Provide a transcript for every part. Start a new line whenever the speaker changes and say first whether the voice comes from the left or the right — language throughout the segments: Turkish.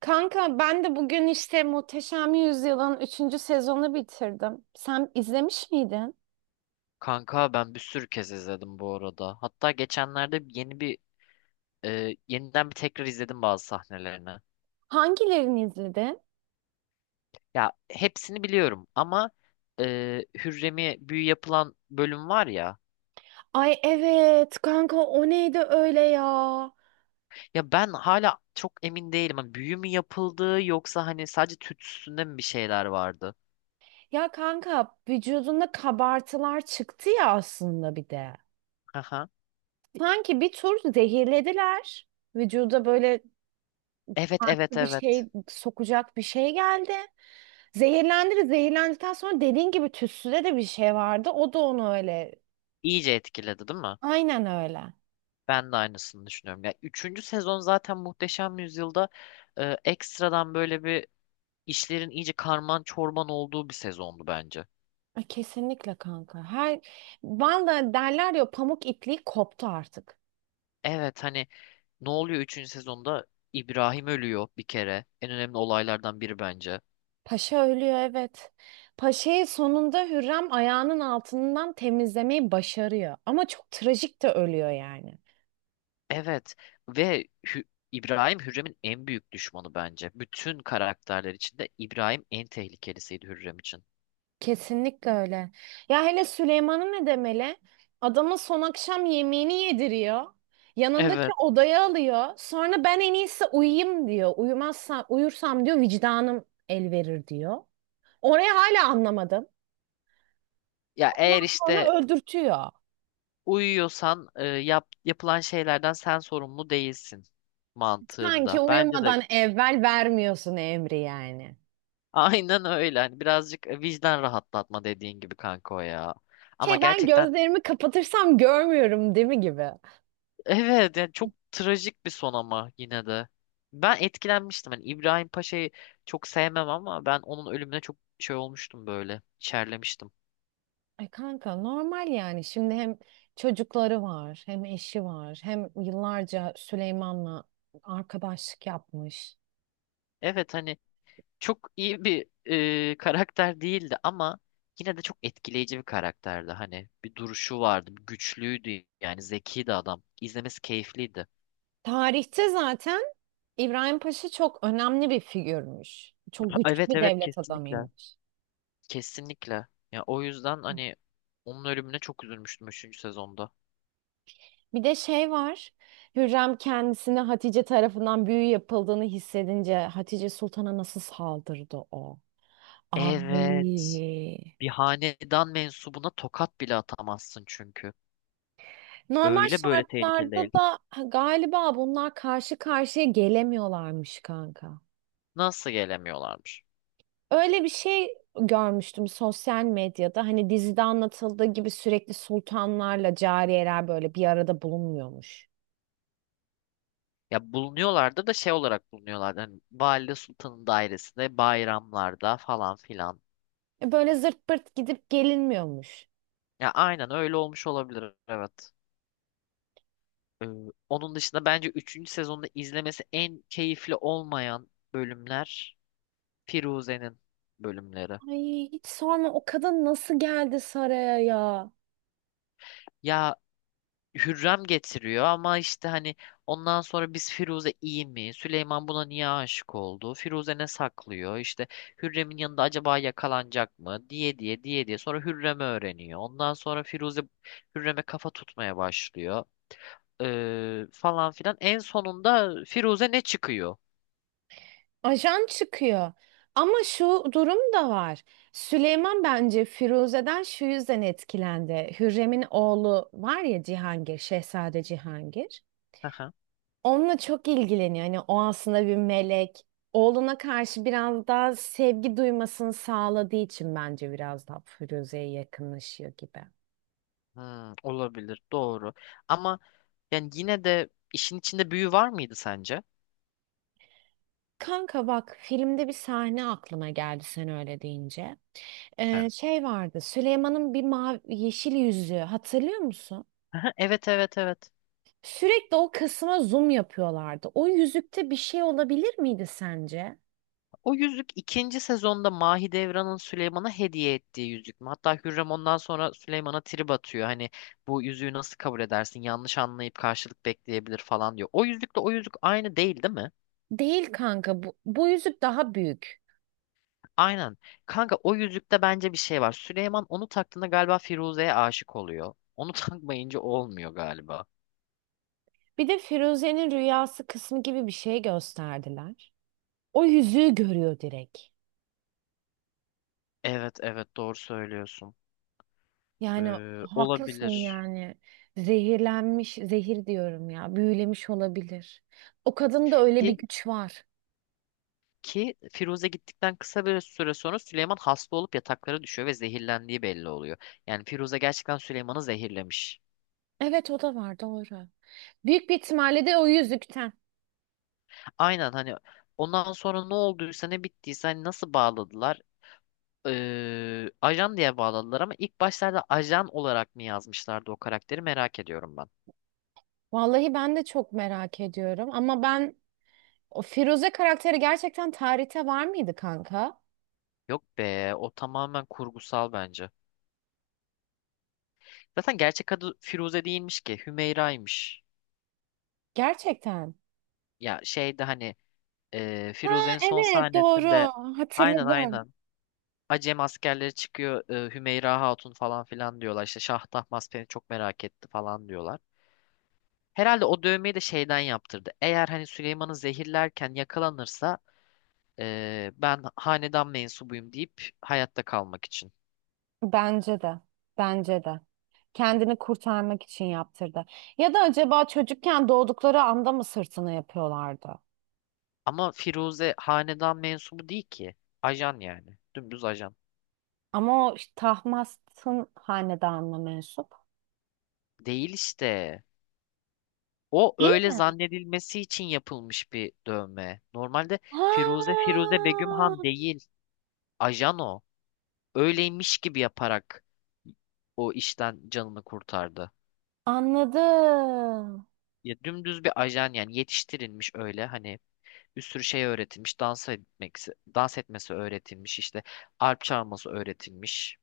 right: Kanka ben de bugün işte Muhteşem Yüzyıl'ın üçüncü sezonu bitirdim. Sen izlemiş miydin?
left: Kanka ben bir sürü kez izledim bu arada. Hatta geçenlerde yeni bir yeniden bir tekrar izledim bazı sahnelerini.
right: Hangilerini izledin?
left: Ya hepsini biliyorum ama e, Hürrem'e büyü yapılan bölüm var ya.
right: Ay evet kanka o neydi öyle ya?
left: Ya ben hala çok emin değilim. Hani büyü mü yapıldı yoksa hani sadece tütsüsünde mi bir şeyler vardı?
right: Ya kanka vücudunda kabartılar çıktı ya aslında bir de.
left: Aha.
right: Sanki bir tur zehirlediler. Vücuda böyle
left: Evet, evet,
right: farklı bir
left: evet.
right: şey sokacak bir şey geldi. Zehirlendi, zehirlendikten sonra dediğin gibi tütsüde de bir şey vardı. O da onu öyle.
left: İyice etkiledi değil mi?
right: Aynen öyle.
left: Ben de aynısını düşünüyorum. Ya üçüncü sezon zaten Muhteşem Yüzyıl'da ekstradan böyle bir işlerin iyice karman çorman olduğu bir sezondu bence.
right: Ay, kesinlikle kanka. Vallahi derler ya pamuk ipliği koptu artık.
left: Evet, hani ne oluyor üçüncü sezonda? İbrahim ölüyor bir kere. En önemli olaylardan biri bence.
right: Paşa ölüyor evet. Paşa'yı sonunda Hürrem ayağının altından temizlemeyi başarıyor. Ama çok trajik de ölüyor yani.
left: Evet ve İbrahim Hürrem'in en büyük düşmanı bence. Bütün karakterler içinde İbrahim en tehlikelisiydi Hürrem için.
right: Kesinlikle öyle. Ya hele Süleyman'ı ne demeli? Adamın son akşam yemeğini yediriyor. Yanındaki
left: Evet.
right: odaya alıyor. Sonra ben en iyisi uyuyayım diyor. Uyumazsam, uyursam diyor vicdanım el verir diyor. Orayı hala anlamadım.
left: Ya eğer
right: Ondan
left: işte
right: sonra öldürtüyor.
left: uyuyorsan yapılan şeylerden sen sorumlu değilsin
right: Sanki
left: mantığında. Bence de
right: uyumadan evvel vermiyorsun emri yani.
left: aynen öyle. Hani birazcık vicdan rahatlatma dediğin gibi kanka o ya. Ama
right: Şey ben
left: gerçekten,
right: gözlerimi kapatırsam görmüyorum değil mi gibi.
left: evet, yani çok trajik bir son ama yine de. Ben etkilenmiştim. Hani İbrahim Paşa'yı çok sevmem ama ben onun ölümüne çok şey olmuştum böyle. İçerlemiştim.
right: Ay kanka normal yani. Şimdi hem çocukları var, hem eşi var, hem yıllarca Süleyman'la arkadaşlık yapmış.
left: Evet, hani çok iyi bir karakter değildi ama yine de çok etkileyici bir karakterdi. Hani bir duruşu vardı, güçlüydü yani zekiydi adam. İzlemesi keyifliydi.
right: Tarihte zaten İbrahim Paşa çok önemli bir figürmüş. Çok güçlü
left: Evet,
right: bir
left: evet,
right: devlet
left: kesinlikle.
right: adamıymış.
left: Kesinlikle. Ya o yüzden hani onun ölümüne çok üzülmüştüm üçüncü sezonda.
right: Bir de şey var. Hürrem kendisine Hatice tarafından büyü yapıldığını hissedince Hatice Sultan'a nasıl saldırdı o?
left: Evet.
right: Ay.
left: Bir hanedan mensubuna tokat bile atamazsın çünkü.
right: Normal
left: Öyle böyle tehlikeli
right: şartlarda
left: değil.
right: da galiba bunlar karşı karşıya gelemiyorlarmış kanka.
left: Nasıl gelemiyorlarmış?
right: Öyle bir şey görmüştüm sosyal medyada. Hani dizide anlatıldığı gibi sürekli sultanlarla cariyeler böyle bir arada bulunmuyormuş.
left: Ya bulunuyorlardı da şey olarak bulunuyorlardı. Hani Valide Sultan'ın dairesinde, bayramlarda falan filan.
right: E böyle zırt pırt gidip gelinmiyormuş.
left: Ya aynen öyle olmuş olabilir, evet. Ee, onun dışında bence üçüncü sezonda izlemesi en keyifli olmayan bölümler Firuze'nin bölümleri.
right: Ay hiç sorma o kadın nasıl geldi saraya ya?
left: Ya Hürrem getiriyor ama işte hani ondan sonra biz Firuze iyi mi? Süleyman buna niye aşık oldu? Firuze ne saklıyor? İşte Hürrem'in yanında acaba yakalanacak mı? Diye diye diye diye. Sonra Hürrem'i öğreniyor. Ondan sonra Firuze Hürrem'e kafa tutmaya başlıyor. Falan filan. En sonunda Firuze ne çıkıyor?
right: Ajan çıkıyor. Ama şu durum da var. Süleyman bence Firuze'den şu yüzden etkilendi. Hürrem'in oğlu var ya Cihangir, Şehzade Cihangir.
left: Aha.
right: Onunla çok ilgileniyor. Hani o aslında bir melek. Oğluna karşı biraz daha sevgi duymasını sağladığı için bence biraz daha Firuze'ye yakınlaşıyor gibi.
left: Hmm, olabilir. Doğru. Ama yani yine de işin içinde büyü var mıydı sence?
right: Kanka bak filmde bir sahne aklıma geldi sen öyle deyince.
left: Ha.
right: Şey vardı. Süleyman'ın bir mavi yeşil yüzüğü hatırlıyor musun?
left: Aha, evet, evet, evet.
right: Sürekli o kısma zoom yapıyorlardı. O yüzükte bir şey olabilir miydi sence?
left: O yüzük ikinci sezonda Mahidevran'ın Süleyman'a hediye ettiği yüzük mü? Hatta Hürrem ondan sonra Süleyman'a trip atıyor. Hani bu yüzüğü nasıl kabul edersin? Yanlış anlayıp karşılık bekleyebilir falan diyor. O yüzükle o yüzük aynı değil değil mi?
right: Değil kanka. Bu, bu yüzük daha büyük.
left: Aynen. Kanka o yüzükte bence bir şey var. Süleyman onu taktığında galiba Firuze'ye aşık oluyor. Onu takmayınca olmuyor galiba.
right: Bir de Firuze'nin rüyası kısmı gibi bir şey gösterdiler. O yüzüğü görüyor direkt.
left: Evet, evet, doğru söylüyorsun.
right: Yani
left: Ee,
right: haklısın
left: olabilir.
right: yani. Zehirlenmiş, zehir diyorum ya. Büyülemiş olabilir. O kadında öyle bir
left: Ki
right: güç var.
left: Ki Firuze gittikten kısa bir süre sonra Süleyman hasta olup yataklara düşüyor ve zehirlendiği belli oluyor. Yani Firuze gerçekten Süleyman'ı zehirlemiş.
right: Evet o da var doğru. Büyük bir ihtimalle de o yüzükten.
left: Aynen, hani ondan sonra ne olduysa ne bittiyse hani nasıl bağladılar? Ajan diye bağladılar ama ilk başlarda ajan olarak mı yazmışlardı o karakteri merak ediyorum ben.
right: Vallahi ben de çok merak ediyorum ama ben o Firuze karakteri gerçekten tarihte var mıydı kanka?
left: Yok be, o tamamen kurgusal bence. Zaten gerçek adı Firuze değilmiş ki, Hümeyra'ymış.
right: Gerçekten.
left: Ya şeyde hani
right: Ha
left: Firuze'nin son
right: evet doğru
left: sahnesinde, aynen,
right: hatırladım.
left: aynen. Acem askerleri çıkıyor, Hümeyra Hatun falan filan diyorlar. İşte Şah Tahmasp beni çok merak etti falan diyorlar. Herhalde o dövmeyi de şeyden yaptırdı. Eğer hani Süleyman'ı zehirlerken yakalanırsa ben hanedan mensubuyum deyip hayatta kalmak için.
right: Bence de. Bence de. Kendini kurtarmak için yaptırdı. Ya da acaba çocukken doğdukları anda mı sırtını yapıyorlardı?
left: Ama Firuze hanedan mensubu değil ki. Ajan yani. Dümdüz ajan.
right: Ama o işte Tahmasp'ın hanedanına mensup.
left: Değil işte. O
right: Değil
left: öyle
right: mi?
left: zannedilmesi için yapılmış bir dövme. Normalde Firuze
right: Ha,
left: Firuze Begüm Han değil. Ajan o. Öyleymiş gibi yaparak o işten canını kurtardı.
right: anladım.
left: Ya dümdüz bir ajan yani, yetiştirilmiş öyle hani, bir sürü şey öğretilmiş. Dans etmek, dans etmesi öğretilmiş, işte arp çalması öğretilmiş.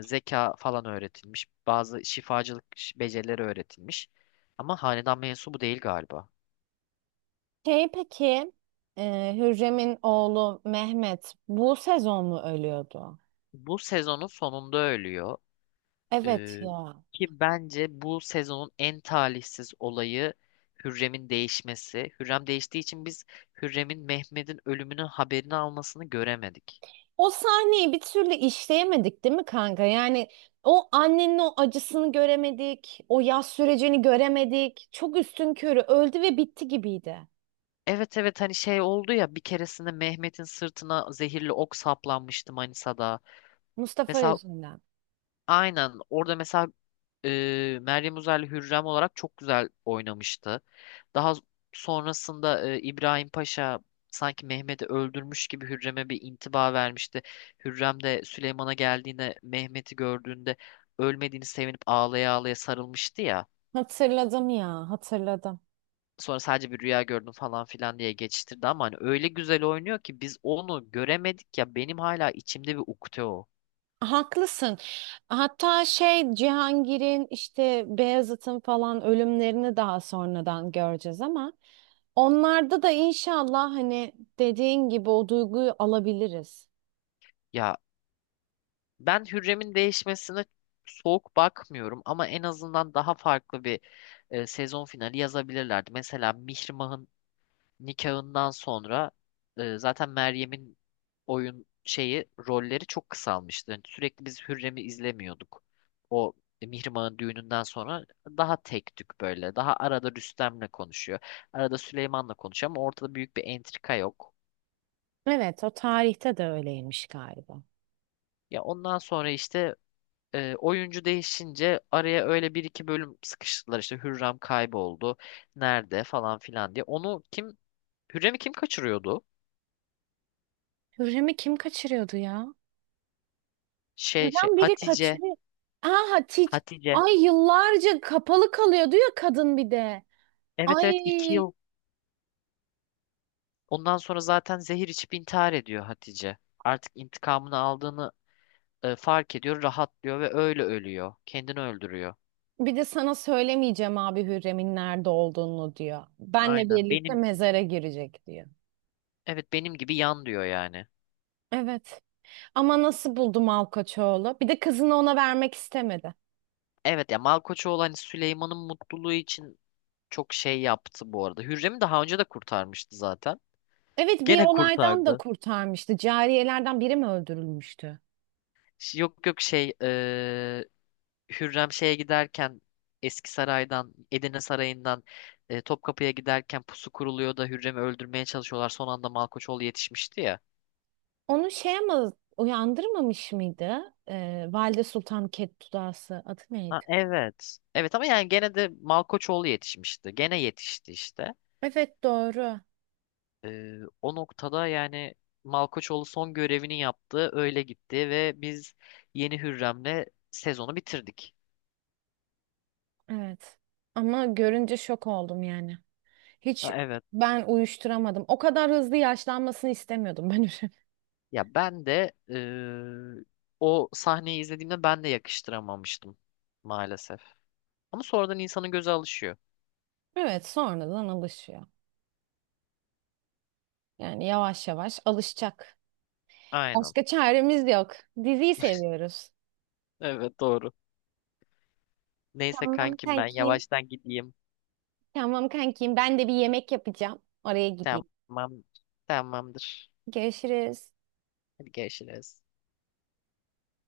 left: Zeka falan öğretilmiş. Bazı şifacılık becerileri öğretilmiş. Ama hanedan mensubu değil galiba.
right: Şey peki, Hürrem'in oğlu Mehmet bu sezon mu ölüyordu?
left: Bu sezonun sonunda ölüyor.
right: Evet
left: Ee,
right: ya.
left: ki bence bu sezonun en talihsiz olayı Hürrem'in değişmesi. Hürrem değiştiği için biz Hürrem'in Mehmet'in ölümünün haberini almasını göremedik.
right: O sahneyi bir türlü işleyemedik değil mi kanka? Yani o annenin o acısını göremedik, o yas sürecini göremedik. Çok üstünkörü öldü ve bitti gibiydi.
left: Evet, evet, hani şey oldu ya, bir keresinde Mehmet'in sırtına zehirli ok saplanmıştı Manisa'da.
right: Mustafa
left: Mesela
right: yüzünden.
left: aynen orada mesela Meryem Uzerli Hürrem olarak çok güzel oynamıştı. Daha sonrasında İbrahim Paşa sanki Mehmet'i öldürmüş gibi Hürrem'e bir intiba vermişti. Hürrem de Süleyman'a geldiğinde Mehmet'i gördüğünde ölmediğini sevinip ağlaya ağlaya sarılmıştı ya.
right: Hatırladım ya, hatırladım.
left: Sonra sadece bir rüya gördüm falan filan diye geçiştirdi ama hani öyle güzel oynuyor ki biz onu göremedik ya, benim hala içimde bir ukde o.
right: Haklısın. Hatta şey Cihangir'in işte Beyazıt'ın falan ölümlerini daha sonradan göreceğiz ama onlarda da inşallah hani dediğin gibi o duyguyu alabiliriz.
left: Ya ben Hürrem'in değişmesine soğuk bakmıyorum ama en azından daha farklı bir sezon finali yazabilirlerdi. Mesela Mihrimah'ın nikahından sonra zaten Meryem'in oyun şeyi rolleri çok kısalmıştı. Yani sürekli biz Hürrem'i izlemiyorduk. O Mihrimah'ın düğününden sonra daha tek tük böyle. Daha arada Rüstem'le konuşuyor. Arada Süleyman'la konuşuyor ama ortada büyük bir entrika yok.
right: Evet, o tarihte de öyleymiş galiba.
left: Ya ondan sonra işte Oyuncu değişince araya öyle bir iki bölüm sıkıştırdılar, işte Hürrem kayboldu nerede falan filan diye. Onu kim, Hürrem'i kim kaçırıyordu?
right: Hürrem'i kim kaçırıyordu ya?
left: Şey
right: Neden biri
left: Hatice.
right: kaçırıyor? Aha Hatice.
left: Hatice.
right: Ay yıllarca kapalı kalıyordu ya kadın bir de.
left: Evet,
right: Ay,
left: evet, 2 yıl ondan sonra zaten zehir içip intihar ediyor Hatice. Artık intikamını aldığını fark ediyor, rahatlıyor ve öyle ölüyor. Kendini öldürüyor.
right: bir de sana söylemeyeceğim abi Hürrem'in nerede olduğunu diyor. Benle
left: Aynen,
right: birlikte
left: benim,
right: mezara girecek diyor.
left: evet, benim gibi yan diyor yani.
right: Evet. Ama nasıl buldu Malkaçoğlu? Bir de kızını ona vermek istemedi.
left: Evet ya, Malkoçoğlu hani Süleyman'ın mutluluğu için çok şey yaptı bu arada. Hürrem'i daha önce de kurtarmıştı zaten.
right: Evet bir
left: Gene
right: olaydan da
left: kurtardı.
right: kurtarmıştı. Cariyelerden biri mi öldürülmüştü?
left: Yok, yok, şey, Hürrem şeye giderken, Eski Saray'dan, Edirne Sarayı'ndan, Topkapı'ya giderken pusu kuruluyor da Hürrem'i öldürmeye çalışıyorlar. Son anda Malkoçoğlu yetişmişti ya.
right: Onu şey ama uyandırmamış mıydı? Valide Sultan Kettudası adı
left: Ha,
right: neydi?
left: evet. Evet ama yani gene de Malkoçoğlu yetişmişti. Gene yetişti işte.
right: Evet doğru.
left: O noktada yani Malkoçoğlu son görevini yaptı. Öyle gitti ve biz yeni Hürrem'le sezonu bitirdik.
right: Evet. Ama görünce şok oldum yani.
left: Ha,
right: Hiç
left: evet.
right: ben uyuşturamadım. O kadar hızlı yaşlanmasını istemiyordum ben.
left: Ya ben de o sahneyi izlediğimde ben de yakıştıramamıştım maalesef. Ama sonradan insanın göze alışıyor.
right: Evet, sonradan alışıyor. Yani yavaş yavaş alışacak.
left: Aynen.
right: Başka çaremiz yok. Diziyi seviyoruz.
left: Evet, doğru. Neyse
right: Tamam
left: kankim, ben
right: kankim.
left: yavaştan gideyim.
right: Tamam kankim. Ben de bir yemek yapacağım. Oraya gideyim.
left: Tamam. Tamamdır.
right: Görüşürüz.
left: Hadi görüşürüz.